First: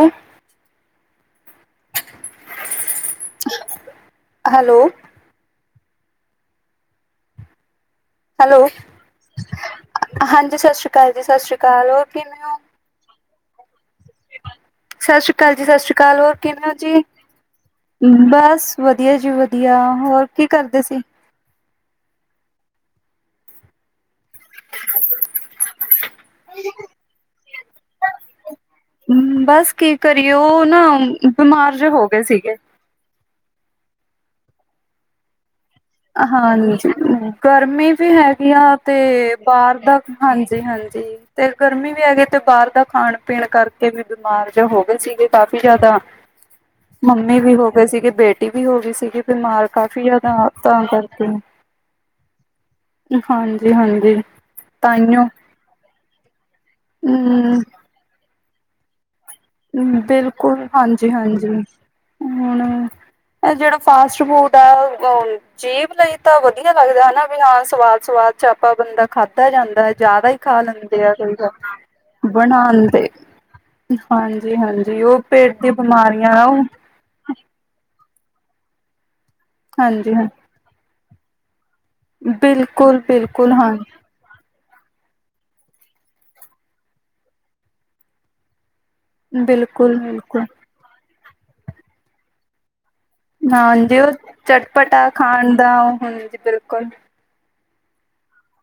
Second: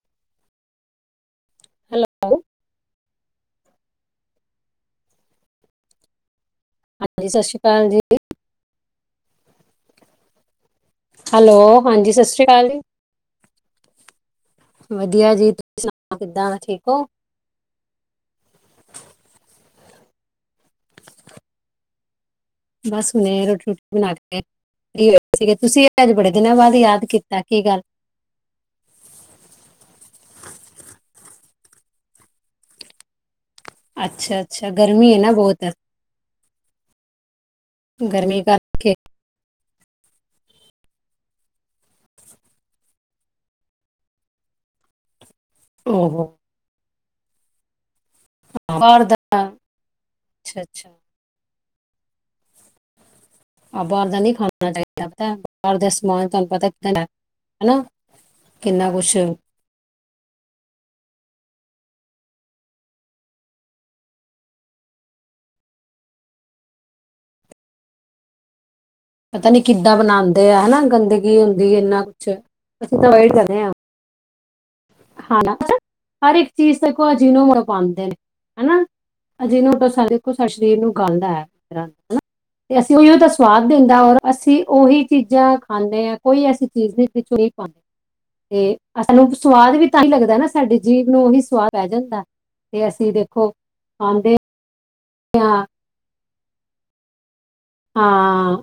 ਐਂ hello hello ਹਾਂਜੀ ਸਤਿ ਸ਼੍ਰੀ ਅਕਾਲ ਜੀ। ਹੈਲੋ ਹਾਂਜੀ ਸਤਿ ਸ੍ਰੀ ਅਕਾਲ ਜੀ ਸਤਿ ਹੈਲੋ ਸ਼੍ਰੀ ਅਕਾਲ ਹੋਰ ਹਾਂਜੀ ਸਤਿ ਕਿਵੇਂ ਸ਼੍ਰੀ ਓ। ਅਕਾਲ ਜੀ ਸਤਿ ਸ੍ਰੀ ਵਧੀਆ ਕਾਲ ਜੀ ਤੁਸੀਂ ਸਤਿ ਸ਼੍ਰੀ ਅਕਾਲ ਹੋਰ ਕਿੱਦਾਂ ਕਿਵੇ ਓ ਠੀਕ ਜੀ। ਹੋ ਬਸ ਵਧੀਆ ਜੀ ਵਧੀਆ ਹੋਰ ਕੀ ਕਰਦੇ ਸੀ। [inaudible] ਬਸ ਹੁਣੇ ਰੋਟੀ ਰੁਟੀ ਬਣਾ ਕੇ ਹੋਏ ਸੀ ਤੁਸੀਂ ਅੱਜ ਬੜੇ ਦਿਨਾਂ ਬਾਦ ਯਾਦ ਕੀਤਾ ਕੀ ਗੱਲ ਬਸ ਕੀ ਕਰੀਏ ਓ ਨਾ ਬਿਮਾਰ ਜੇ ਹੋ ਗਏ ਸੀਗੇ। ਅੱਛਾ-ਅੱਛਾ ਗਰਮੀ ਏ ਨਾ ਬੋਤ ਹਾਂਜੀ ਗਰਮੀ ਵੀ ਗਰਮੀ ਹੈਗੀ ਆ ਕਰਕੇ ਤੇ ਬਾਰ ਦਾ ਹਾਂਜੀ-ਹਾਂਜੀ। ਤੇ ਗਰਮੀ ਵੀ ਹੈਗੀ ਤੇ ਬਾਰ ਦਾ ਖਾਣ ਪੀਣ ਕਰਕੇ ਵੀ ਬਿਮਾਰ ਜੋ ਹੋ ਗਏ ਸੀਗੇ। ਕਾਫੀ ਜਾਦਾ ਓਹੋ ਮੰਮੀ ਵੀ ਹੋ ਗਏ ਸੀਗੇ। ਬੇਟੀ ਵੀ ਹੋ ਹਾਂ, ਗਈ ਬਾਹਰ ਦਾ ਸੀਗੀ ਬਿਮਾਰ ਕਾਫ਼ੀ ਜਾਦਾ ਅੱਛਾ ਤਾਂ ਅੱਛਾ ਕਰਕੇ ਨ ਖਾਣ ਬਾਰ ਦਾ ਨਈ ਖਾਣਾ ਚਾਈਦਾ ਬਾਰ ਦੇ ਸੁਵਾਦ ਤੁਆਨੂੰ ਪਤਾ ਹਨਾ। ਹਮ ਕਿੰਨਾ ਕੁਛ ਬਿਲਕੁਲ ਹਾਂਜੀ-ਹਾਂਜੀ ਹੁਣ ਇਹ ਜੇੜਾ ਫਾਸਟ ਫੂਡ ਆ ਹੁਣ ਜੀਭ ਲਈ ਤਾਂ ਵਧੀਆ ਲੱਗਦਾ ਹਨਾ ਵੀ ਹਾਂ ਸਵਾਦ-ਸਵਾਦ 'ਚ ਆਪਾਂ ਬੰਦਾ ਖਾਧਾ ਪਤਾ ਨਹੀਂ ਜਾਂਦਾ ਐ ਕਿੱਦਾਂ ਜਾਦਾ ਈ ਬਣਾਉਂਦੇ ਖਾ ਆ ਹਨਾ ਲੈਂਦੇ ਆ ਗੰਦਗੀ ਬਣਾਣ ਦੇ ਝੱਲੇ ਆਂ। ਹਾਂਜੀ-ਹਾਂਜੀ ਓ ਪੇਟ ਦੀ ਹਰ ਬਿਮਾਰੀਆਂ ਇੱਕ ਓ ਚੀਜ਼ ਦੇਖੋ ਆ ਜੀ ਨੂੰ ਮੁੜ ਪਾਂਦੇ ਨੇ ਹਨਾ। ਅਜੀ ਨੂੰ ਖੋ ਹਾਂਜੀ ਸਾਡੇ ਹਾਂ ਸਰੀਰ ਨੂੰ ਗਲਦਾ ਹੈ ਹਨਾ ਤੇ ਅਸੀਂ ਬਿਲਕੁਲ ਉਹੀਓ ਬਿਲਕੁਲ ਸਵਾਦਾ ਹਾਂ ਦੇਂਦਾ ਔਰ ਅਸੀਂ ਉਹੀ ਚੀਜ਼ਾਂ ਖਾਂਦੇ ਆਂ ਕੋਈ ਐਸੀ ਚੀਜ਼ ਨਈ ਜਹ 'ਚੋਂ ਨਈ ਪਾਂਦੇ ਤੇ ਸਾਨੂੰ ਸਵਾਦ ਵੀ ਬਿਲਕੁਲ ਤਾਂ ਈ ਲੱਗਦਾ ਬਿਲਕੁਲ ਨਾ ਸਾਡੇ ਜੀਵ ਨੂੰ ਉਹੀ ਸਵਾਦ ਪੈ ਜਾਂਦਾ ਤੇ ਅਸੀਂ ਦੇ ਹਾਂਜੀ, ਚਟਪਟਾ ਖਾਣ ਹਾਂ ਦਾ ਉਹ ਹੁੰਦੀ ਬਿਲਕੁਲ ਆਂ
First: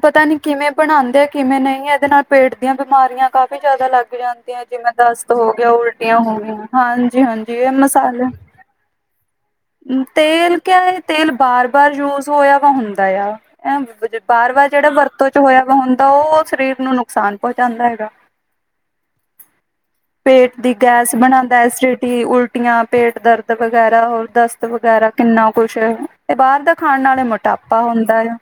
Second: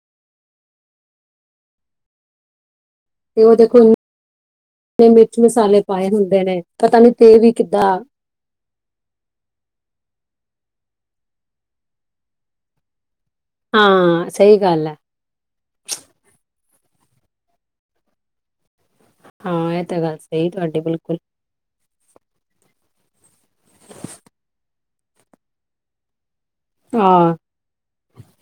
ਪਤਾ ਨੀ ਕਿਵੇਂ ਬਣਾਂਦੇ, ਕਿਵੇਂ ਨਹੀਂ ਇਹਦੇ ਨਾਲ ਪੇਟ ਦੀਆਂ ਬਿਮਾਰੀਆਂ ਤੇ ਉਹ ਕਾਫ਼ੀ ਦੇਖੋ ਜਿਆਦਾ ਇੰਨੇ ਲੱਗ ਜਾਂਦੀਆਂ, ਜਿਵੇਂ ਦਸਤ ਮਿਰਚ ਹੋ ਗਿਆ, ਮਸਾਲੇ ਪਾਏ ਉਲਟੀਆਂ ਹੋ ਹੁੰਦੇ ਨੇ ਗਈਆਂ। ਪਤਾ ਨਹੀਂ ਹਾਂਜੀ ਤੇ ਵੀ ਹਾਂਜੀ ਏ ਕਿੱਦਾਂ ਮਸਾਲੇ ਤੇਲ ਕਿਆ, ਇਹ ਤੇਲ ਬਾਰ- ਬਾਰ ਯੂਜ ਹੋਇਆ ਵਾ ਹੁੰਦਾ। ਐਂ ਹਾਂ ਵਾਰ- ਸਹੀ ਵਾਰ ਗੱਲ ਜਿਹੜਾ ਹੈ ਵਰਤੋਂ 'ਚ ਹੋਇਆ ਵਾ ਹੁੰਦਾ, ਉਹ ਸਰੀਰ ਨੂੰ ਨੁਕਸਾਨ ਪਹੁੰਚਾਉਂਦਾ ਹੈਗਾ। ਹਾਂ ਇਹ ਤਾਂ ਗੱਲ ਸਹੀ ਪੇਟ ਦੀ ਤੁਹਾਡੀ ਗੈਸ ਬਿਲਕੁਲ ਬਣਾ ਐਸੀਡਿਟੀ, ਉਲਟੀਆਂ, ਪੇਟ ਦਰਦ ਵਗੈਰਾ ਹੋਰ ਦਸਤ ਵਗੈਰਾ ਕਿੰਨਾ ਕੁਛ, ਤੇ ਬਾਹਰ ਦਾ ਖਾਣ ਆਲੇ ਹਾਂ ਮੋਟਾਪਾ ਹੁੰਦਾ ਐ,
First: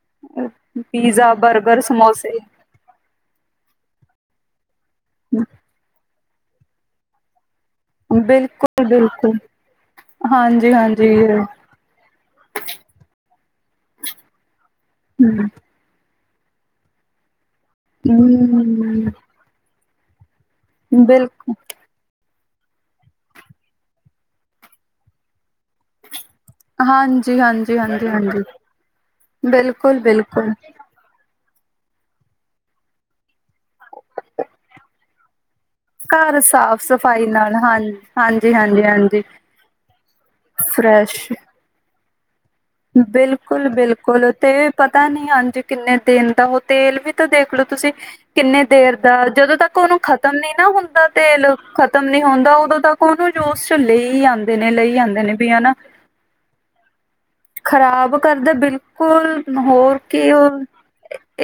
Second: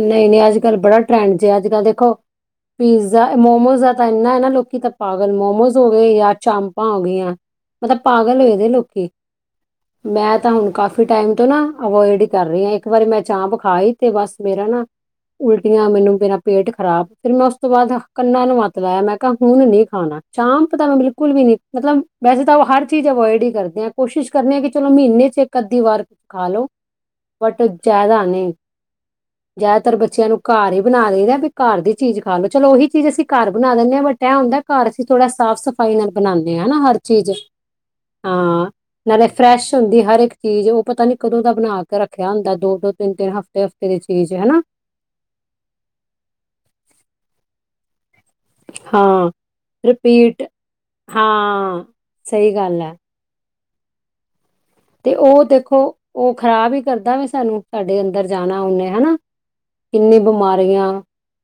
ਨਹੀਂ ਨਹੀਂ ਅੱਜ ਕੱਲ੍ਹ ਬੜਾ ਪੀਜ਼ਾ, ਟ੍ਰੈਂਡ ਜੇ ਅੱਜ ਬਰਗਰ, ਕੱਲ੍ਹ ਦੇਖੋ ਸਮੋਸੇ ਪੀਜ਼ਾ, ਮੋਮੋਜ਼ ਦਾ ਤਾਂ ਐਨਾ ਹੈ ਨਾ ਲੋਕੀ ਤਾਂ ਪਾਗਲ ਮੋਮੋਜ਼ ਹੋ ਗਏ ਜਾਂ ਚਾਮਪਾਂ ਹੋ ਗਈਆਂ। ਮਤਲਬ ਪਾਗਲ ਹੋਵੇ ਬਿਲਕੁਲ ਲੋਕੀ ਬਿਲਕੁਲ ਮੈਂ ਤਾਂ ਹੁਣ ਹਾਂਜੀ ਕਾਫੀ ਹਾਂਜੀ ਟਾਈਮ ਹਮ ਤੋਂ ਨਾ, ਅਵੋਇਡ ਹੀ ਕਰ ਫੇਰ ਇੱਕ ਵਾਰੀ ਮੈਂ ਚਾਪ ਖਾਈ, ਤੇ ਬਸ ਮੇਰਾ ਨਾ ਉਲ ਉਲਟੀਆਂ, ਮੈਨੂੰ ਮੇਰਾ ਪੇਟ ਖਰਾਬ, ਫੇਰ ਮੈਂ ਉਸ ਤੋਂ ਬਾਅਦ ਕੰਨਾਂ ਨੂੰ ਹੱਥ ਲਾਇਆ ਮੈਂ ਕਿਹਾ ਹੁਣ ਨੀ ਖਾਣਾ, ਚਾਂਪ ਤਾਂ ਮੈਂ ਬਿਲਕੁਲ ਵੀ ਨੀ ਮਤਲਬ ਵੈਸੇ ਤਾਂ ਹਰ ਚੀਜ਼ ਅਵੋਇਡ ਹੀ ਕਰਦੇ ਆ, ਕੋਸ਼ਿਸ਼ ਕਰਨੇ ਆ ਕਿ ਚਲੋ ਮਹੀਨੇ 'ਚ ਇੱਕ ਅੱਧੀ ਵਾਰ ਖਾਲੋ ਹਾਂਜੀ-ਹਾਂਜੀ-ਹਾਂਜੀ-ਹਾਂਜੀ, ਜ਼ਿਆਦਾਤਰ ਬਿਲਕੁਲ- ਬੱਚਿਆਂ ਨੂੰ ਬਿਲਕੁਲ। ਘਰ ਹੀ ਬਣਾ ਦੇਈ ਵੀ ਘਰ ਦੀ ਚੀਜ਼ ਖਾ ਲਓ, ਚਲੋ ਉਹੀ ਚੀਜ਼ ਅਸੀਂ ਘਰ ਬਣਾ ਦਿੰਦੇ ਆਂ, ਬਟ ਐਹ ਹੁੰਦਾ ਘਰ ਅਸੀ ਥੋੜ੍ਹਾ ਸਾਫ ਸਫ ਸਫਾਈ ਨਾਲ ਘਰ ਬਣਾਉਂਦੇ ਆ ਨਾ ਸਾਫ਼ ਹਰ ਸਫ਼ਾਈ ਚੀਜ਼, ਨਾਲ ਹਾਂ ਹਾਂਜੀ ਹਾਂ, ਹਾਂਜੀ ਹਾਂਜੀ ਨਾਲੇ ਫਰੈਸ਼ ਹੁੰਦੀ ਹਰ ਇੱਕ ਚੀਜ਼ ਓ, ਪਤਾ ਨੀ ਫਰੈਸ਼ ਕਦੋਂ ਦਾ ਬਣਾ ਕੇ ਰੱਖਿਆ ਹੁੰਦਾ ਦੋ ਦੋ ਤਿੰਨ ਤਿੰਨ ਹਫ਼ਤੇ ਬਿਲਕੁਲ ਹਫ਼ਤੇ ਦੀ ਬਿਲਕੁਲ ਚੀਜ਼ ਤੇ ਹਨਾ ਪਤਾ ਨੀ ਹਾਂਜੀ ਕਿੰਨੇ ਦਿਨ ਦਾ, ਓ ਤੇਲ ਵੀ ਤਾਂ ਦੇਖਲੋ ਤੁਸੀਂ ਕਿੰਨੇ ਦੇਰ ਦਾ, ਹਾਂ ਜਦੋਂ ਤੱਕ ਉਹਨੂੰ ਖਤਮ ਰਿਪੀਟ ਨੀ ਨਾ ਹੁੰਦਾ ਤੇਲ, ਹਾਂ ਖਤਮ ਨੀ ਸਹੀ ਹੁੰਦਾ, ਉਦੋਂ ਗੱਲ ਹੈ ਤੱਕ ਉਹਨੂੰ ਯੂਸ 'ਚ ਲਈ ਆਂਦੇ ਨੇ, ਲਈ ਆਂਦੇ ਨੇ ਵੀ ਹਨਾ ਓ ਖ਼ਰਾਬ ਈ ਕਰਦਾ ਵਿਸ ਖਰਾਬ ਕਰਦਾ ਬਿਲਕੁਲ ਹੋਰ ਕਿੰਨੀ ਕਿ ਓ ਬਿਮਾਰੀਆਂ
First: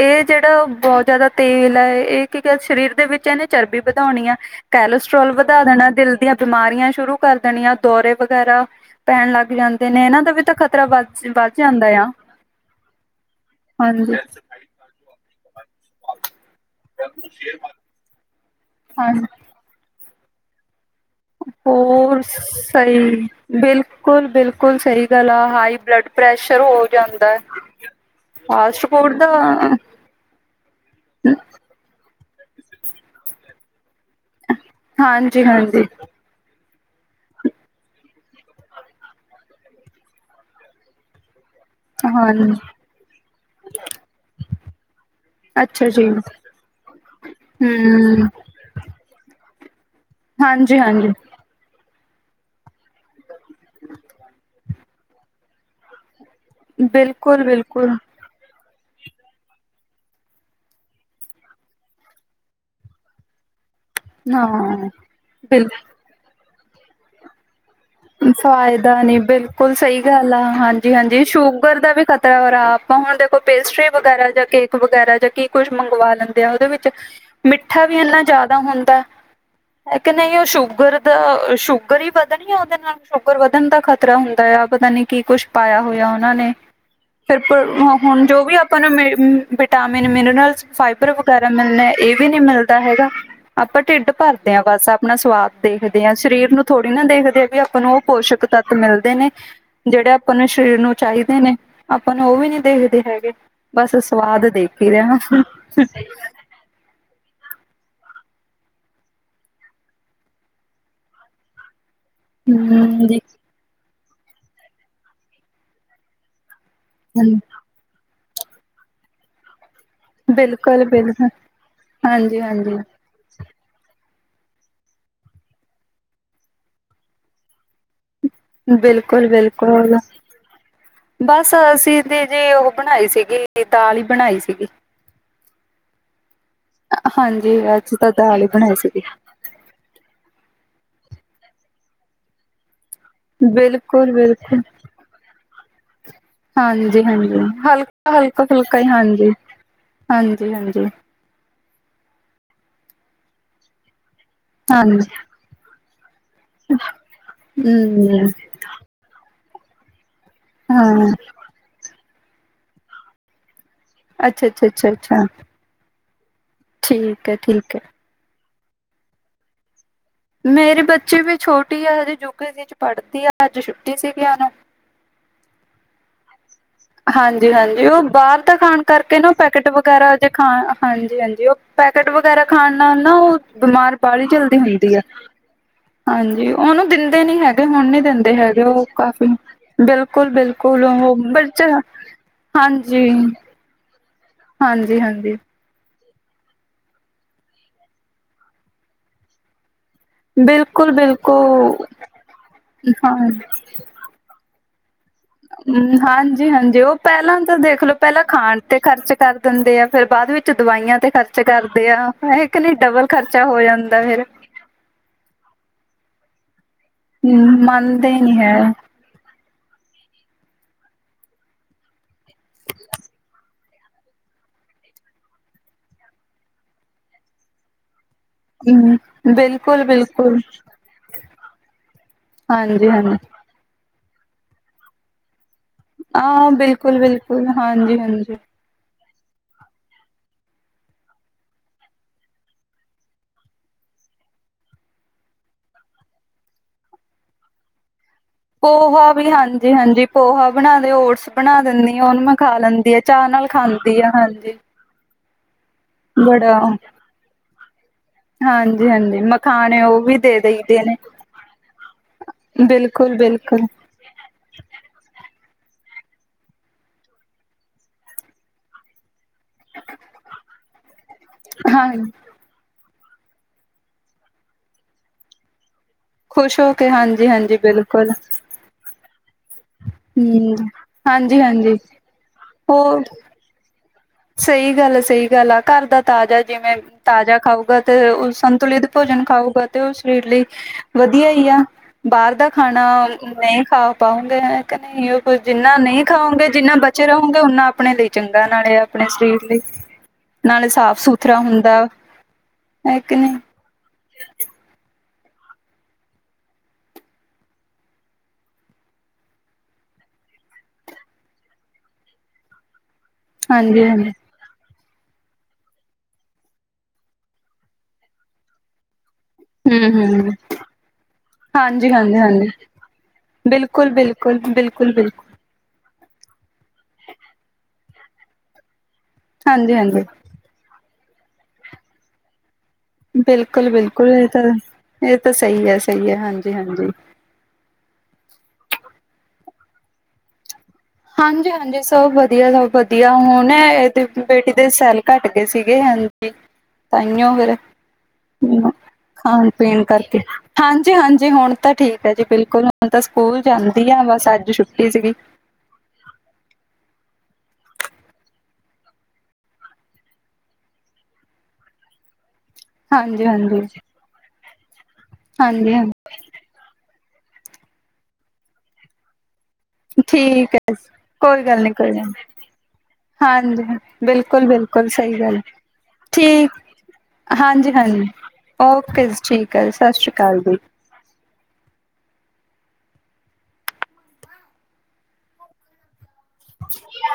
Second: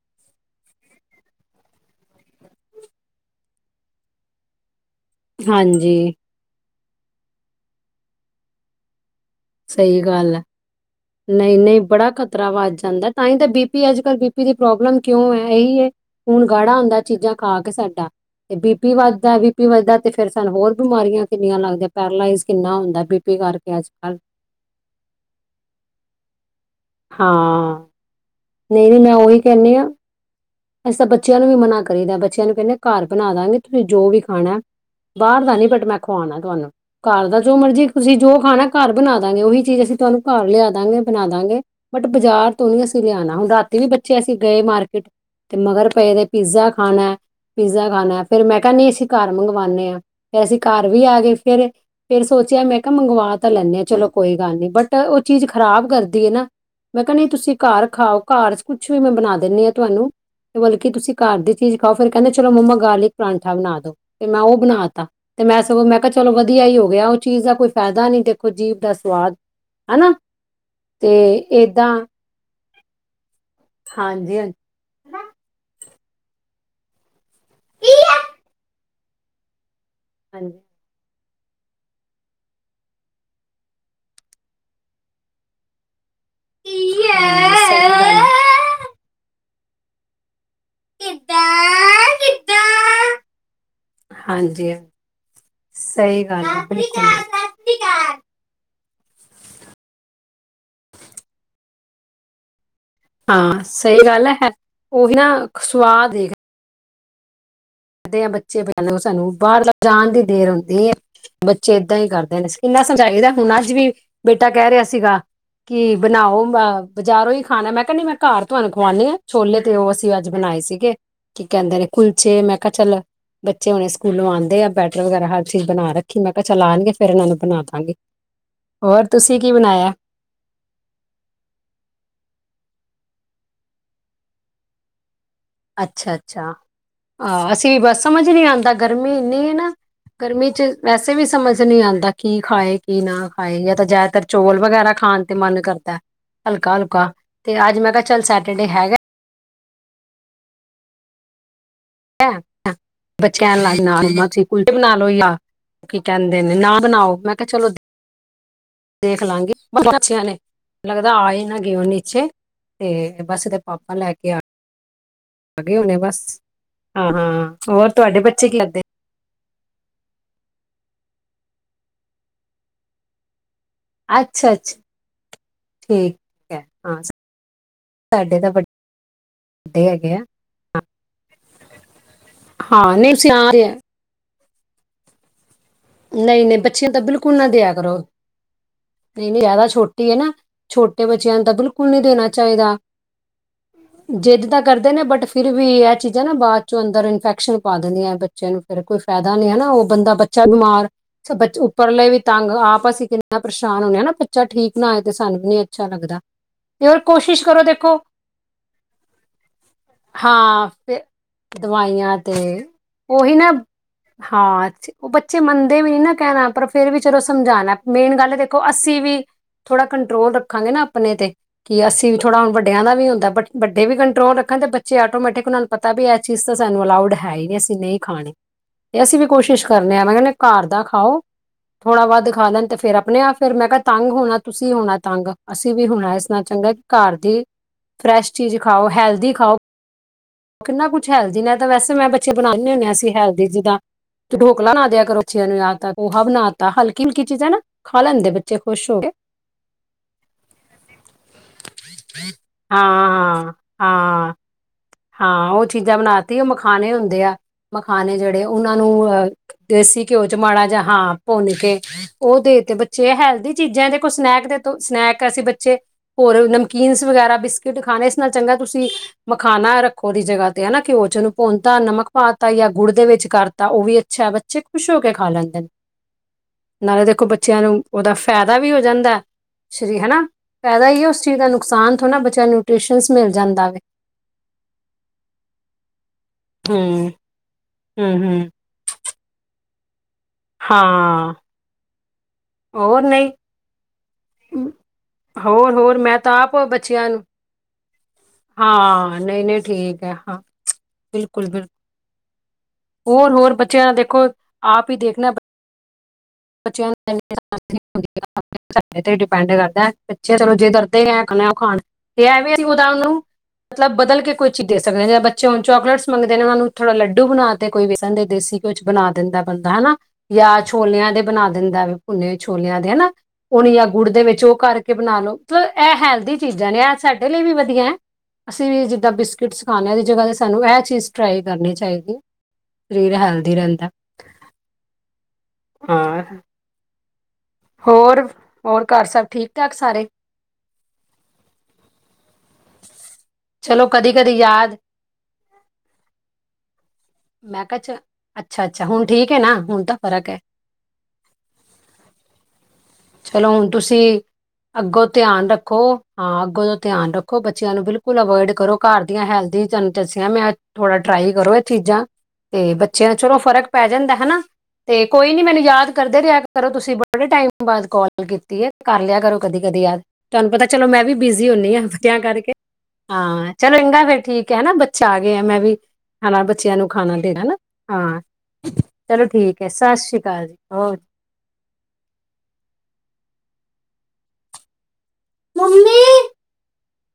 ਏ ਜੇੜਾ ਬਹੁਤ ਜ਼ਿਆਦਾ ਤੇਲ ਐ, ਇਹ ਕਿਉੰਕਿ ਸਰੀਰ ਦੇ ਵਿੱਚ ਇਹਨੇ ਚਰਬੀ ਵਧਾਉਣੀ ਆਂ। ਕੈਲਸਟ੍ਰੋਲ ਵਧਾ ਦੇਣਾ, ਹਾਂਜੀ ਦਿਲ ਦੀਆਂ ਬਿਮਾਰੀਆਂ ਸ਼ੁਰੂ ਕਰ ਦੇਣੀਆਂ, ਦੋਰੇ ਵਗੈਰਾ, ਪੈਣ ਲੱਗ ਜਾਂਦੇ ਨੇ, ਇਹਨਾਂ ਦਾ ਵੀ ਤਾਂ ਖਤਰਾ ਵੱਧ ਵੱਧ ਨਹੀਂ- ਨਹੀਂ, ਜਾਂਦਾ ਆ ਬੜਾ ਖ਼ਤਰਾ ਵੱਧ ਜਾਂਦਾ ਤਾਂਹੀ ਤਾਂ ਬੀਪੀ ਅੱਜ- ਹਾਂਜੀ ਕੱਲ ਬੀਪੀ ਦੀ ਪ੍ਰੋਬਲਮ ਕਿਉਂ ਐ, ਇਹੀ ਐ। ਖੂਨ ਗਾੜਾ ਹੁੰਦਾ ਚੀਜ਼ਾਂ ਖਾ ਕੇ ਸਾਡਾ, ਤੇ ਬੀ ਪੀ ਹਾਂਜੀ ਵੱਧਦਾ ਬੀ ਬੀਪੀ ਵੱਧਦਾ ਤੇ ਫੇਰ ਸਾਨੂੰ ਹੋਰ ਬਿਮਾਰੀਆਂ ਕਿੰਨੀਆਂ ਲੱਗਦੀਆਂ ਹੋਰ ਪੈਰਾਲਾਈਜ਼ ਕਿੰਨਾ ਸਈ, ਹੁੰਦਾ ਬੀਪੀ ਕਰਕੇ ਅੱਜ-ਕੱਲ੍ਹ ਬਿਲਕੁਲ ਬਿਲ ਬਿਲਕੁਲ ਸਹੀ ਗੱਲ ਆ, ਹਾਈ ਬਲੱਡ ਪ੍ਰੈਸ਼ਰ ਹੋ ਜਾਂਦਾ। ਫਾਸਟ ਨਹੀਂ ਫੂਡ ਮੈਂ ਦਾ ਉਹੀ ਕਹਿੰਨੀ ਆ। ਅਸੀ ਤਾਂ ਬੱਚਿਆਂ ਨੂੰ ਵੀ ਮਨਾ ਕਰੀਦਾ, ਬੱਚਿਆਂ ਨੂੰ ਕਹਿੰਦੇ ਘਰ ਬਣਾ ਦਾਂਗੇ ਤੁਸੀਂ ਜੋ ਵੀ ਹਨਾ, ਹਾਂਜੀ ਬਾਹਰ ਦਾ ਨੀ ਬਟ ਹਾਂਜੀ ਮੈਂ ਖਵਾਣਾ ਤੁਹਾਨੂੰ ਘਰ ਦਾ ਜੋ ਮਰਜ਼ੀ, ਤੁਸੀਂ ਜੋ ਖਾਣਾ, ਘਰ ਬਣਾ ਦਾਂਗੇ ਉਹੀ ਚੀਜ਼, ਅਸੀਂ ਤੁਹਾਨੂੰ ਘਰ ਲਿਆ ਦਾਂਗੇ, ਬਣਾ ਦਾਂਗੇ। ਬਟ ਬਾਜ਼ਾਰ ਹਾਂਜੀ ਤੋਂ ਨੀ ਅਸੀਂ ਲਿਆਣਾ, ਹੁਣ ਰਾਤੀ ਵੀ ਬੱਚੇ ਅਸੀਂ ਗਏ ਮਾਰਕੀਟ ਤੇ ਮਗਰ ਅੱਛਾ ਜੀ ਪਏ ਰਹੇ, ਪੀਜ਼ਾ ਖਾਣਾ- ਪੀਜ਼ਾ ਖਾਣਾ, ਹਮ ਫੇਰ ਮੈਂ ਕਿਹਾ ਨੀ ਅਸੀਂ ਘਰ ਮੰਗਵਾਂਦੇ ਆਂ। ਫੇਰ ਅਸੀਂ ਹਾਂਜੀ ਘਰ ਵੀ ਹਾਂਜੀ ਆ ਗਏ ਫਿਰ, ਫਿਰ ਸੋਚਿਆ ਮੈਂ ਕਿਹਾ ਮੰਗਵਾ ਤਾਂ ਲੈਂਨੇ ਆ, ਚਲੋ ਕੋਈ ਗੱਲ ਨੀ ਬਟ ਬਟ ਓ ਚੀਜ਼ ਖ਼ਰਾਬ ਕਰਦੀ ਏ ਨਾ, ਮੈਂ ਕਿਹਾ ਬਿਲਕੁਲ ਤੁਸੀਂ ਘਰ ਬਿਲਕੁਲ ਖਾਓ ਘਰ ਚ ਕੁਛ ਵੀ ਮੈਂ ਬਨਾ ਦਿੰਨੀ ਆ ਤੁਆਨੂੰ ਤੇ ਮਤਲਬ ਕੀ ਤੁਸੀਂ ਘਰ ਦੀ ਚੀਜ਼ ਖਾਓ ਫਿਰ ਕੈਂਦੇ ਚਲੋ ਮੰਮਾ ਗਾਰਲਿਕ ਪਰਾਂਠਾ ਬਨਾ ਦੋ। ਤੇ ਮੈਂ ਓ ਹਾਂ ਬਨਾਤਾ, ਤੇ ਮੈਂ ਬਿਲ ਸਗੋਂ ਮੈਂ ਕਿਆ ਚਲੋ ਵਦੀਆ ਈ ਹੋ ਗਿਆ ਓ ਚੀਜ਼ ਦਾ ਕੋਈ ਫਾਇਦਾ ਨਹੀਂ ਦੇਖੋ ਜੀਭ ਦਾ ਫਾਇਦਾ ਨੀ ਸਵਾਦ ਬਿਲਕੁਲ ਸਈ ਹਨਾ ਗੱਲ ਆ ਤੇ ਹਾਂਜੀ-ਹਾਂਜੀ ਸ਼ੂਗਰ ਏਦਾਂ ਦਾ ਵੀ ਖਤ ਰਾ ਆਪਾਂ ਹੁਨ ਦੇਖੋ ਪੇਸਟਰੀ ਵਗੈਰਾ ਹਾਂਜੀ ਜਾਂ ਹਾਂਜੀ ਕੇਕ ਵਗੈਰਾ ਜਾਂ ਕੀ ਕੁੱਝ ਮੰਗਵਾ ਲੈਂਦੇ ਆ, ਓਦੇ ਵਿੱਚ ਮਿੱਠਾ ਵੀ ਏਨਾ ਜਾਦਾ ਹੁੰਦਾ ਮੈਂ ਕਿਆ ਨਈ ਓ ਹਾਂਜੀ ਸ਼ੂਗਰ ਦਾ ਸ਼ੂਗਰ ਈ ਵਦਨੀ ਆ ਓਦੇ ਨਾ ਸ਼ੂਗਰ ਵਦਨ ਦਾ ਖ਼ਤਰਾ ਹੁੰਦਾ ਆ, ਪਤਾ ਨੀ ਕੀ ਕੁੱਛ ਪਾਇਆ ਹੋਇਆ ਓਨਾਂ ਨੇ, ਫਿਰ ਹਾਂ, ਸਹੀ ਗੱਲ ਹੁਨ ਜੋ ਵੀ ਆਪਾਂ ਨੂੰ ਵਿਟਾਮਿਨ ਮਿਨਰਲਸ ਫਾਈਬਰ ਵਗੈਰਾ ਮਿਲਨੇ ਕਿੱਦਾਂ ਏ ਵੀ ਨੀ ਮਿਲਦਾ ਹੈਗਾ। ਕਿੱਦਾਂ ਆਪਾਂ ਢਿੱਡ ਭਰਦੇ ਆਂ ਹਾਂਜੀ ਬਸ ਆਪਨਾ ਸਵਾਦ ਦੇਖਦੇ ਆਂ ਸਹੀ ਗੱਲ ਸਰੀਰ ਹੈ ਨੂੰ ਸਤਿ ਥੋੜ੍ਹੀ ਨਾ ਬਿਲਕੁਲ ਦੇਖਦੇ ਆ ਵੀ ਆਪ ਸ਼੍ਰੀ ਆਪਾਂ ਨੂੰ ਓ ਅਕਾਲ ਪੋਸ਼ਕ ਤੱਤ ਮਿਲਦੇ ਨੇ। ਜੇੜੇ ਆਪਾਂ ਨੂੰ ਸਰੀਰ ਨੂੰ ਚਾਈਦੇ ਨੇ, ਆਪਾਂ ਨੂੰ ਓ ਵੀ ਨੀ ਦਿਖਦੇ। ਹੈਗੇ ਹਾਂ ਬਸ ਸਹੀ ਗੱਲ ਸਵਾਦ ਹੈ ਦੇਖੀ ਉਹੀ ਰੈਨਾ। ਨਾ ਸਵਾਦ ਆ ਬੱਚੇ ਪੈਲਾਂ ਸਾਨੂੰ ਬਾਰ ਜਾਨ ਦੀ ਦੇਰ ਹੁੰਦੀ ਐ, ਬੱਚੇ ਏਦਾਂ ਈ ਕਰ ਦੇ ਨੇ, ਕਿੰਨਾ ਹਮ ਜੀ ਸਮਝਾਈ ਦਾ ਹੁਨ ਅੱਜ ਵੀ ਬੇਟਾ ਕੈ ਰਿਆ ਸੀਗਾ ਕੀ ਬਨਾਓ ਅ ਬਜ਼ਾਰੋਂ ਈ ਖਾਨਾ ਮੈਂ ਕੈਨੀ ਮੈਂ ਘਰ ਤਆਨੂੰ ਖਵਾਨੀ ਆ ਛੋਲੇ ਤੇ ਓ ਅਸੀਂ ਅੱਜ ਬਨਾਏ ਬਿਲਕੁਲ ਸੀਗੇ, ਬਿਲਕੁਲ ਕੀ ਕੈਂਦੇ ਨੇ ਹਾਂਜੀ ਕੁਲਚੇ ਮੈਂ ਕਿਆ ਹਾਂਜੀ ਚੱਲ ਬੱਚੇ ਹੁਨੇ ਸਕੂਲੋ ਆਂਦੇ ਐ ਬੈਟਰ ਵਗੈਰਾ ਹਰ ਚੀਜ਼ ਬਨਾ ਰੱਖੀ ਮੈਂ ਕਿਆ ਚੱਲ ਔਨਗੇ ਫਿਰ ਏਨਾਂ ਨੂੰ ਬਨਾਦਾਂਗੀ। ਬਿਲਕੁਲ-ਬਿਲਕੁਲ। ਬਸ ਅਸੀਂ ਤੇ ਜੀ ਓ ਬਨਾਈ ਸੀਗੀ ਦਾਲ ਈ ਬਨਾਈ ਸੀਗੀ। ਅੱਛਾ-ਅੱਛਾ, ਆ ਹਾਂਜੀ ਅਸੀਂ ਵੀ ਅੱਜ ਬਸ ਤਾਂ ਸਮਝ ਦਾਲ ਨੀ ਹੀ ਆਂਦਾ ਬਣਾਈ ਸੀਗੀ। ਗਰਮੀ ਇੰਨੀ ਐ ਨਾ ਗਰਮੀ ਚ ਵੈਸੇ ਵੀ ਸਮਝ ਨੀ ਆਂਦਾ ਕੀ ਖਾਏ। ਕੀ ਨਾ ਖਾਏ ਜਾ ਤਾਂ ਬਿਲਕੁਲ ਜਾਦਾਤਰ ਚੋਲ ਬਿਲਕੁਲ ਵਗੈਰਾ ਖਾਨ ਤੇ ਮਨ ਕਰਦਾ। ਹਲਕਾ ਹਲਕਾ ਹਾਂਜੀ-ਹਾਂਜੀ, ਤੇ ਅੱਜ ਮੈਂ ਕਿਹਾ ਚੱਲ ਹਲਕਾ-ਹਲਕਾ ਸੈਟਰਡੇ ਫੁਲਕਾ ਈ ਹੈਗਾ ਹਾਂਜੀ, ਹਾਂਜੀ-ਹਾਂਜੀ। ਐਂ ਬੱਚੇਆਂ ਨੂੰ ਲੈਨ [unintelligible] ਕੁਲਚੇ ਬਨਾ ਹਾਂਜੀ ਲੋ ਜਾਂ। ਕੀ ਕੈਂਦੇ ਨੇ ਨਾ ਬਨਾਓ, ਮੈਂ ਕਿਆ ਚਲੋ ਹੂੰ ਦੇਖਲਾਂਗੀ ਬੱਚੇਆਂ ਨੇ ਲੱਗਦਾ ਹਾਂ ਆਈ ਨਾ ਗਏ ਹੋਨ ਨੀਚੇ ਤੇ ਬਸ ਏਦੇ ਪਾਪਾ ਲੈ ਕੇ ਅੱਛਾ ਅੱਛਾ ਅੱਛਾ ਅੱਛਾ ਆ-ਆ ਗਏ ਹੋਨੇ ਬਸ। ਠੀਕ ਹੈ ਹਾਂ-ਹਾਂ ਠੀਕ ਹੈ ਹੋਰ ਤੁਹਾਡੇ ਬੱਚੇ ਕੀ ਲੱਦੇ ਮੇਰੇ ਬੱਚੇ ਵੀ ਛੋਟੇ ਆ ਹਜੇ ਯੂਕੇਜੀ ਚ ਪੜ੍ਹਦੀ ਆ ਅੱਜ ਛੁ ਅੱਛਾ-ਅੱਛਾ, ਠੀਕ ਹੈ ਹਾਂ ਹਾਂਜੀ-ਹਾਂਜੀ ਓ ਸਾਡੇ ਬਾਰ ਤਾਂ ਦਾ ਖਾਨ ਕਰਕੇ ਨਾ ਪੈਕਟ ਦੇ ਹੈਗੇ ਵਗੈਰਾ ਆ ਜੇ ਖਾ ਹਾਂਜੀ-ਹਾਂਜੀ ਓ ਪੈਕੇਟ ਵਗੈਰਾ ਖਾਨ ਹਾਂ ਨਾਲ ਨਹੀਂ ਨਾ ਤੁਸੀਂ ਓ ਬਮਾਰ ਬਾਲੀ ਜਲਦੀ ਹੁੰਦੀ ਆ। ਨਹੀਂ ਹਾਂਜੀ ਨਹੀਂ ਓਨੂੰ ਬੱਚਿਆਂ ਤਾਂ ਦਿੰਦੇ ਬਿਲਕੁਲ ਨੀ ਨਾ ਹੈਗੇ ਦਿਆ ਹੁਨ ਕਰੋ ਨੀ ਦਿੰਦੇ ਹੈਗੇ ਓ ਨਹੀਂ ਕਾਫੀਨ, ਨਹੀਂ ਜ਼ਿਆਦਾ ਛੋਟੀ ਹੈ ਬਿਲਕੁਲ ਨਾ ਬਿਲ ਕੋਲੋ ਛੋਟੇ ਓ, ਬੱਚਿਆਂ ਨੂੰ ਤਾਂ ਬੱਚਾ ਬਿਲਕੁਲ ਨਹੀਂ ਦੇਣਾ ਚਾਹੀਦਾ ਹਾਂਜੀ ਜਿੱਦ ਤਾਂ ਕਰਦੇ ਹਾਂਜੀ ਨੇ ਬਟ ਹਾਂਜੀ ਫਿਰ ਵੀ ਐ ਚੀਜ਼ਾਂ ਨਾ ਬਾਦ ਚੋਂ ਅੰਦਰ ਇਨਫੈਕਸ਼ਨ ਪਾ ਦਿੰਦੀਆਂ ਬੱਚੇ ਨੂੰ ਫੇਰ ਕੋਈ ਫੈਦਾ ਨੀ ਹਨਾ ਓ ਬੰਦਾ ਵੀ ਬੱਚਾ ਬਮਾਰ ਬਿਲਕੁਲ ਬ ਬਿਲਕੁਲ ਉੱਪਰਲੇ ਵੀ ਤੰਗ ਆਪ ਅਸੀਂ ਕਿੰਨਾ ਪਰੇਸ਼ਾਨ ਹੁੰਨੇ ਆਂ ਨਾ ਬੱਚਾ ਠੀਕ ਨਾ ਹੋਏ ਤੇ ਸਾਨੂੰ ਵੀ ਨੀ ਅੱਛਾ ਹੂੰ, ਲੱਗਦਾ ਹਾਂਜੀ-ਹਾਂਜੀ ਤੇ ਓ ਹੋਰ ਪੈਲਾਂ ਕੋਸ਼ਿਸ਼ ਤਾਂ ਕਰੋ ਦੇਖਲੋ ਦੇਖੋ ਪੈਲਾਂ ਖਾਨ ਤੇ ਖਰਚ ਕਰ ਦਿੰਦੇ ਆ, ਫੇਰ ਬਾਦ ਵਿੱਚ ਹਾਂ ਦਵਾਈਆਂ ਫਿਰ ਤੇ ਖਰਚ ਕਰਦੇ ਆ ਦਵਾਈਆਂ ਤੇ ਇੱਕ ਨਈ ਡਬਲ ਉਹੀ ਖਰਚਾ ਨਾ ਹੋ ਜਾਂਦਾ ਫੇਰ। ਹਾਂ ਅੱਛੇ ਓ ਬੱਚੇ ਮੰਨਦੇ ਵੀ ਨੀ ਨਾ ਕੈਨੲ ਪਰ ਫਿਰ ਵੀ ਚਲੋ ਹਮ ਸਮਝਾਨਾ ਮੰਨਦੇ ਮੇਨ ਗੱਲ ਨੀ ਹੈ ਦੇਖੋ ਅਸੀ ਵੀਂ ਥੋੜਾ ਕੰਟਰੋਲ ਰੱਖਾਂਗੇ ਨਾ ਆਪਨੇ ਤੇ, ਕੀ ਅਸੀਂ ਵੀ ਥੋੜਾ ਹੁਨ ਵੱਡਿਆਂ ਦਾ ਵੀ ਹੁੰਦਾ। ਵੱਡੇ ਵੀ ਕੰਟਰੋਲ ਰੱਖਨ ਤੇ ਬੱਚੇ ਆਟੋਮੈਟਿਕ ਓਨਾਂ ਨੂੰ ਪਤਾ ਵੀ ਐ ਚੀਜ਼ ਤਾਂ ਸਾਨੂੰ ਅਲਾਊਡ ਹੈ ਈ ਨੀਂ ਅਸੀਂ ਨਈ ਖਾਨੀ। ਹਮ ਇਹ ਅਸੀਂ ਵੀ ਕੋਸ਼ਿਸ਼ ਬਿਲਕੁਲ ਕਰਨੇ ਹਾਂ। ਮੈਂ ਕਹਿੰਦੇ ਬਿਲਕੁਲ ਘਰ ਦਾ ਖਾਓ ਥੋੜਾ ਵੱਧ ਖਾ ਲੈਣ ਤੇ ਹਾਂਜੀ ਫੇਰ ਹਾਂਜੀ ਆਪਣੇ ਆਪ ਫੇਰ ਮੈਂ ਕਿਹਾ ਤੰਗ ਹੋਣਾ ਤੁਸੀਂ ਹੋਣਾ ਤੰਗ ਅਸੀਂ ਵੀ ਹੁਣਾ ਇਸ ਨਾਲ ਹਾਂ ਚੰਗਾ ਕਿ ਬਿਲਕੁਲ ਘਰ ਦੀ ਬਿਲਕੁਲ ਹਾਂਜੀ ਫਰੈਸ਼ ਹਾਂਜੀ ਚੀਜ਼ ਖਾਓ ਹੈਲਦੀ ਖਾਓ। ਕਿੰਨਾ ਕੁਛ ਹੈਲਦੀ ਨੇ ਤਾਂ ਵੈਸੇੈਂ ਬੱਚੇ ਬਣਾਉਂਦੇ ਹੁੰ-ਹ-ਅਂ ਹੈਲਦੀ ਜਿੱਦਾਂ ਤੇ ਢੋਕਲਾ ਬਣਾ ਦਿਆ ਕਰੋ ਬੱਚਿਆ ਨੂੰ ਜਾਦਾਤਰ ਪੋਹਾ ਬਣਾ ਤਤਾ ਹਲਕੀ-ਹਲਕੀ ਚੀਜ਼ਾਂ ਲੈਦੇ ਖਾ ਲੈਂਦੇ। ਖੁਸ਼ ਹੋ ਕੇ ਪੋਹਾ ਵੀ ਹਾਂਜੀ-ਹਾਂਜੀ ਪੋਹਾ ਬਣਾ ਦੇ ਓਟਸ ਬਣਾ ਦਿੰਦੀ ਆ, ਉਹਨੂੰ ਮੈਂ ਖਾ ਲੈਂਦੀ ਆ। ਚਾਹ ਨਾਲ ਹਾਂ ਖਾਂਦੀ ਆ ਹਾਂ ਹਾਂਜੀ। ਹਾਂ ਉਹ ਚੀਜ਼ਾਂ ਬਣਾਤੀ ਉਹ ਬੜਾ ਮਖਾਣੇ ਹੁੰਦੇ ਆ ਮਖਾਣੇ ਨੇ ਜਿਹੜੇ ਉਹਨਾਂ ਹਾਂਜੀ ਨੂੰ ਹਾਂਜੀ ਅਹ ਮਖਾਣੇ ਉਹ ਦੇਸੀ ਵੀ ਘਿਓ ਚ ਦੇ ਮਾੜਾ ਦਈਦੇ ਜਾਂ ਨੇ ਹਾਂ ਭੁੰਨ ਕੇ ਉਹ ਦੇ ਤੇ ਬੱਚੇ ਬਿਲਕੁਲ ਹੈਲਦੀ ਬਿਲਕੁਲ ਚੀਜ਼ਾਂ ਦੇਖੋਂ ਸਨੈਕ ਦੇ ਤੇ ਸਨੈਕ ਅਸੀਂ ਬੱਚੇ ਹੋਰ ਨਮਕੀਨਸ ਵਗੈਰਾ ਬਿਸਕਿਟ ਖਾਣੇ ਇਸ ਨਾਲੋ ਚੰਗਾ ਤੁਸੀਂ ਮਖਾਣਾ ਰੱਖੋ ਉਹਦੀ ਜਗ੍ਹਾ ਤੇ ਹਨਾ ਘਿਓ ਉਹਨੂੰ ਭੁੰਨਤਾ ਹਾਂ ਨਮਕ ਪਾ ਤਾ ਜਾਂ ਗੁੜ ਦੇ ਵਿੱਚ ਕਰਤਾ ਉਹ ਵੀ ਅੱਛਾ ਬੱਚੇ ਖੁਸ਼ ਹੋ ਕੇ ਖਾ ਲੈਂਦੇ ਨੇ ਖੁਸ਼ ਹੋ ਕੇ ਨਾਲ਼ੇ ਦੇਖੋਂ ਹਾਂਜੀ ਹਾਂਜੀ ਬੱਚਿਆਂ ਨੂੰ ਬਿਲਕੁਲ ਉਹਦਾ ਫਾਇ ਦਾ ਵੀ ਹੋ ਜਾਂਦਾ ਸ਼੍ਰੀ ਹਨਾ ਹਮ ਪੈਂਦਾ ਈ ਆ ਉਸ ਚੀਜ਼ ਹਾਂਜੀ ਦਾ ਹਾਂਜੀ ਨੁਕਸਾਨ ਥੋੜ੍ਹਾ ਬੱਚਾ ਨੂੰ ਨਿਊਟ੍ਰਸ਼ਨ ਹੋਰ ਮਿਲਦਾ ਜਾਂਦਾ ਵੇ ਸਹੀ ਗੱਲ ਆ ਸਹੀ ਗੱਲ ਆ ਘਰ ਦਾ ਤਾਜ਼ਾ ਜਿਵੇਂ ਹੂੰ ਤਾਜ਼ਾ ਖਾਊਗਾ ਤੇ ਹੂੰ ਉਹ ਹੂੰ ਸੰਤੁਲਿਤ ਭੋਜਨ ਖਾਊਗਾ ਤੇ ਉਹ ਸਰੀਰ ਲਈ ਵਧੀਆਂ ਹਾਂ ਈ ਆ ਬਾਹਰ ਦਾ ਖਾਣਾ ਨਹੀਂ ਖਾ ਪਾਉਂਗੇ ਹੈਂ ਕਿ ਨਹੀਂ ਉਹ ਹੋਰ ਜਿੰਨਾ ਹੋਰ ਨਹੀਂ ਮੈਂ ਤਾਂ ਖਾਓਗੇ ਆਪ ਜਿੰਨਾ ਬਚੇ ਬੱਚਿਆਂ ਨੂੰ ਰਹੋਂਗੇ ਉਨਾਂ ਆਪਣੇ ਲਈ ਚੰਗਾ ਨਾਲ਼ੇ ਹਾਂ ਸਰੀਰ ਨਹੀਂ ਲਈ ਨਹੀਂ ਠੀਕ ਹੈ ਹਾਂ ਨਾਲ਼ੇ ਸਾਫ਼ ਸੁਥਰਾ ਬਿਲਕੁਲ ਬਿਲਕੁਲ ਹੁੰਦਾ ਹੈ ਕਿ ਹੋਰ ਨਹੀਂ ਹੋਰ ਬੱਚਿਆਂ ਦਾ ਦੇਖੋਂ ਆਪ ਈ ਦੇਖਣਾ ਬੱਚਿਆਂ ਨੂੰ [inaudible] ਸਾਡੇ ਤੇ ਡਿਪੈਂਡ ਕਰਦਾ ਬੱਚੇ ਚਲੋ ਜੇ ਜਿੱਦ ਕਰਦੇ ਨੇ ਇਹ ਖਾਣਾ ਹਾਂਜੀ ਮਤਲਬ ਹਾਂਜੀ ਬਦਲ ਕੇ ਕੁੱਝ ਦੇ ਸਕਦੇ ਨੇ ਬੱਚੇ ਹੁਣ ਚੋਕਲੇਟਸ ਮੰਗਦੇ ਨੇ ਉਹ ਨੂੰ ਥੋੜ੍ਹਾ ਲੱਡੂ ਬਣਾ ਕੇ ਕੋਈ ਵੇਸਣ ਦੇਸੀ ਘਿਉ 'ਚ ਬਣਾ ਦਿੰਦਾ ਬੰਦਾ ਹੂੰ ਹਨਾ ਹੂੰ ਜਾਂ ਛੋਲਿਆਂ ਦੇ ਬਣਾ ਦਿੰਦਾ ਹਾਂਜੀ ਹਾਂਜੀ ਭੁੰਨੇ ਹਾਂਜੀ ਛੋਲਿਆਂ ਦੇ ਹਨਾ ਉਹਨੂੰ ਜਾਂ ਬਿਲਕੁਲ ਗੁੜ ਦੇ ਬਿਲਕੁਲ ਵਿੱਚ ਉਹ ਬਿਲਕੁਲ ਕਰਕੇ ਬਣਾ ਬਿਲਕੁਲ ਲ ਤਲਬ ਇਹ ਹੈਲਦੀ ਚੀਜ਼ਾਂ ਨੇ ਏਹ ਸਾਡੇ ਲਈ ਵੀ ਵਧੀਆਂ ਐ ਅਸੀਂ ਵੀ ਜਿੱਦਾਂ ਬਿਸਕਿਟਸਿ ਹਾਂਜੀ ਖਾਣੇ ਉਹਦੀ ਹਾਂਜੀ ਜਗ੍ਹਾ ਤੇ ਸਾਨੂੰ ਇਹ ਚੀਜ਼ ਟਰਾਈ ਕਰਨੀ ਚਾਹੀਦੀ ਐ‌। ਬਿਲਕੁਲ ਬਿਲਕੁਲ ਇਹ ਤਾਂ ਇਹ ਤਾਂ ਸਹੀ ਏ। ਹਾਂ ਹੋਰ ਹੋਰ ਘਰ ਸਭ ਠੀਕ ਠਾਕ ਸਾਰੇ। ਹਾਂਜੀ ਹਾਂਜੀ ਸਭ ਵਧੀਆਂ ਸਭ ਵਧੀਆਂ ਹੁਣ ਨੇ ਚਲੋ ਇਹਦੇ ਕਦੀ ਕਦੀ ਬੇਟੀ ਦੇ ਯਾਦ ਸੈੱਲ ਘੱਟ ਗਏ ਸੀਗੇ ਹਾਂਜੀ ਤਾਂਹੀਓ ਫ਼ਿਰ ਮੈਂ ਕਿਹਾ ਅੱਛਾ ਹੂ ਅੱਛਾ ਹੁਣ ਠੀਕ ਹੈ ਖਾਣ ਨਾ ਪੀਣ ਹੁਣ ਤਾਂ ਕਰਕੇ ਫ਼ਰਕ ਹੈ ਹਾਂਜੀ ਹਾਂਜੀ ਹੁਣ ਤਾਂ ਠੀਕ ਹੈ ਜੀ ਬਿਲਕੁਲ। ਹੁਣ ਤਾਂ ਸਕੂਲ ਚਲੋ ਹੁਣ ਜਾਂਦੀ ਆ ਤੁਸੀਂ ਬਸ ਅੱਜ ਛੁੱਟੀ ਅੱਗੋਂ ਸੀਗੀ ਧਿਆਨ ਰੱਖੋ ਹਾਂ ਅੱਗੋਂ ਤੋਂ ਧਿਆਨ ਰੱਖੋ ਬੱਚਿਆਂ ਨੂੰ ਬਿਲਕੁਲ ਕੁਲ ਅਵੋਇਡ ਕਰੋ ਘਰ ਦੀਆਂ ਹੈਲਦੀ ਚ ਦਸਿਆਂ ਤੇਨੂੰ ਮੈਂ ਥੋੜ੍ਹਾ ਟਰਾਈ ਕਰੋ ਇਹ ਚੀਜ਼ਾਂ ਤੇ ਬੱਚਿਆਂ ਚਲੋ ਹਾਂਜੀ-ਹਾਂਜੀ ਫ਼ਰਕ ਪੈ ਜਾਂਦਾ ਹਨਾ ਤੇ ਕੋਈ ਨੀ ਮੈਨੂੰ ਯਾਦ ਕਰ ਹਾਂਜੀ-ਹਾਂਜੀ ਕਰਦੇ ਰਿਹਾ ਕਰੋ ਤੁਸੀਂ ਬੜੇ ਟਾਈਮ ਬਾਅਦ ਕੋਲ ਕੀਤੀ ਏ ਕਰ ਲਿਆ ਕਰੋ ਕਦੇ ਕਦੇ ਯਾਦ ਤੁਹਾਨੂੰ ਠੀਕ ਪਤਾ ਹੈ ਚਲੋ ਮੈਂ ਕੋਈ ਬਿਜ਼ੀ ਗੱਲ ਨੀ ਹੁਣੀ ਆ ਕੋਈ ਗੱਲ ਨੀ। ਬੱਚਿਆਂ ਕਰਕੇ ਹਾਂ ਹਾਂਜੀ ਚਲੋ ਇੰਗਾ ਫੇ਼ਰ ਠੀਕ ਹੈ ਹਨਾ ਬਿਲਕੁਲ-ਬਿਲਕੁਲ ਬੱਚਾ ਆ ਸਹੀ ਗਏ ਗੱਲ ਆ ਮੈਂ ਵੀ ਹਨਾ ਠੀਕ ਬੱਚਿਆਂ ਨੂੰ ਖਾਣਾ ਦੇੰਦਾ ਹਨਾ ਹਾਂਜੀ-ਹਾਂਜੀ ਹਾਂ ਓਕੇ ਜੀ ਚਲੋ ਠੀਕ ਆ ਹੈ ਸਤਿ ਸ਼੍ਰੀ ਸਸ਼੍ਰੀ ਅਕਾਲ ਕਾਲ ਜੀ। ਹੋਰ ਮੰਮੀ ਮੋਅ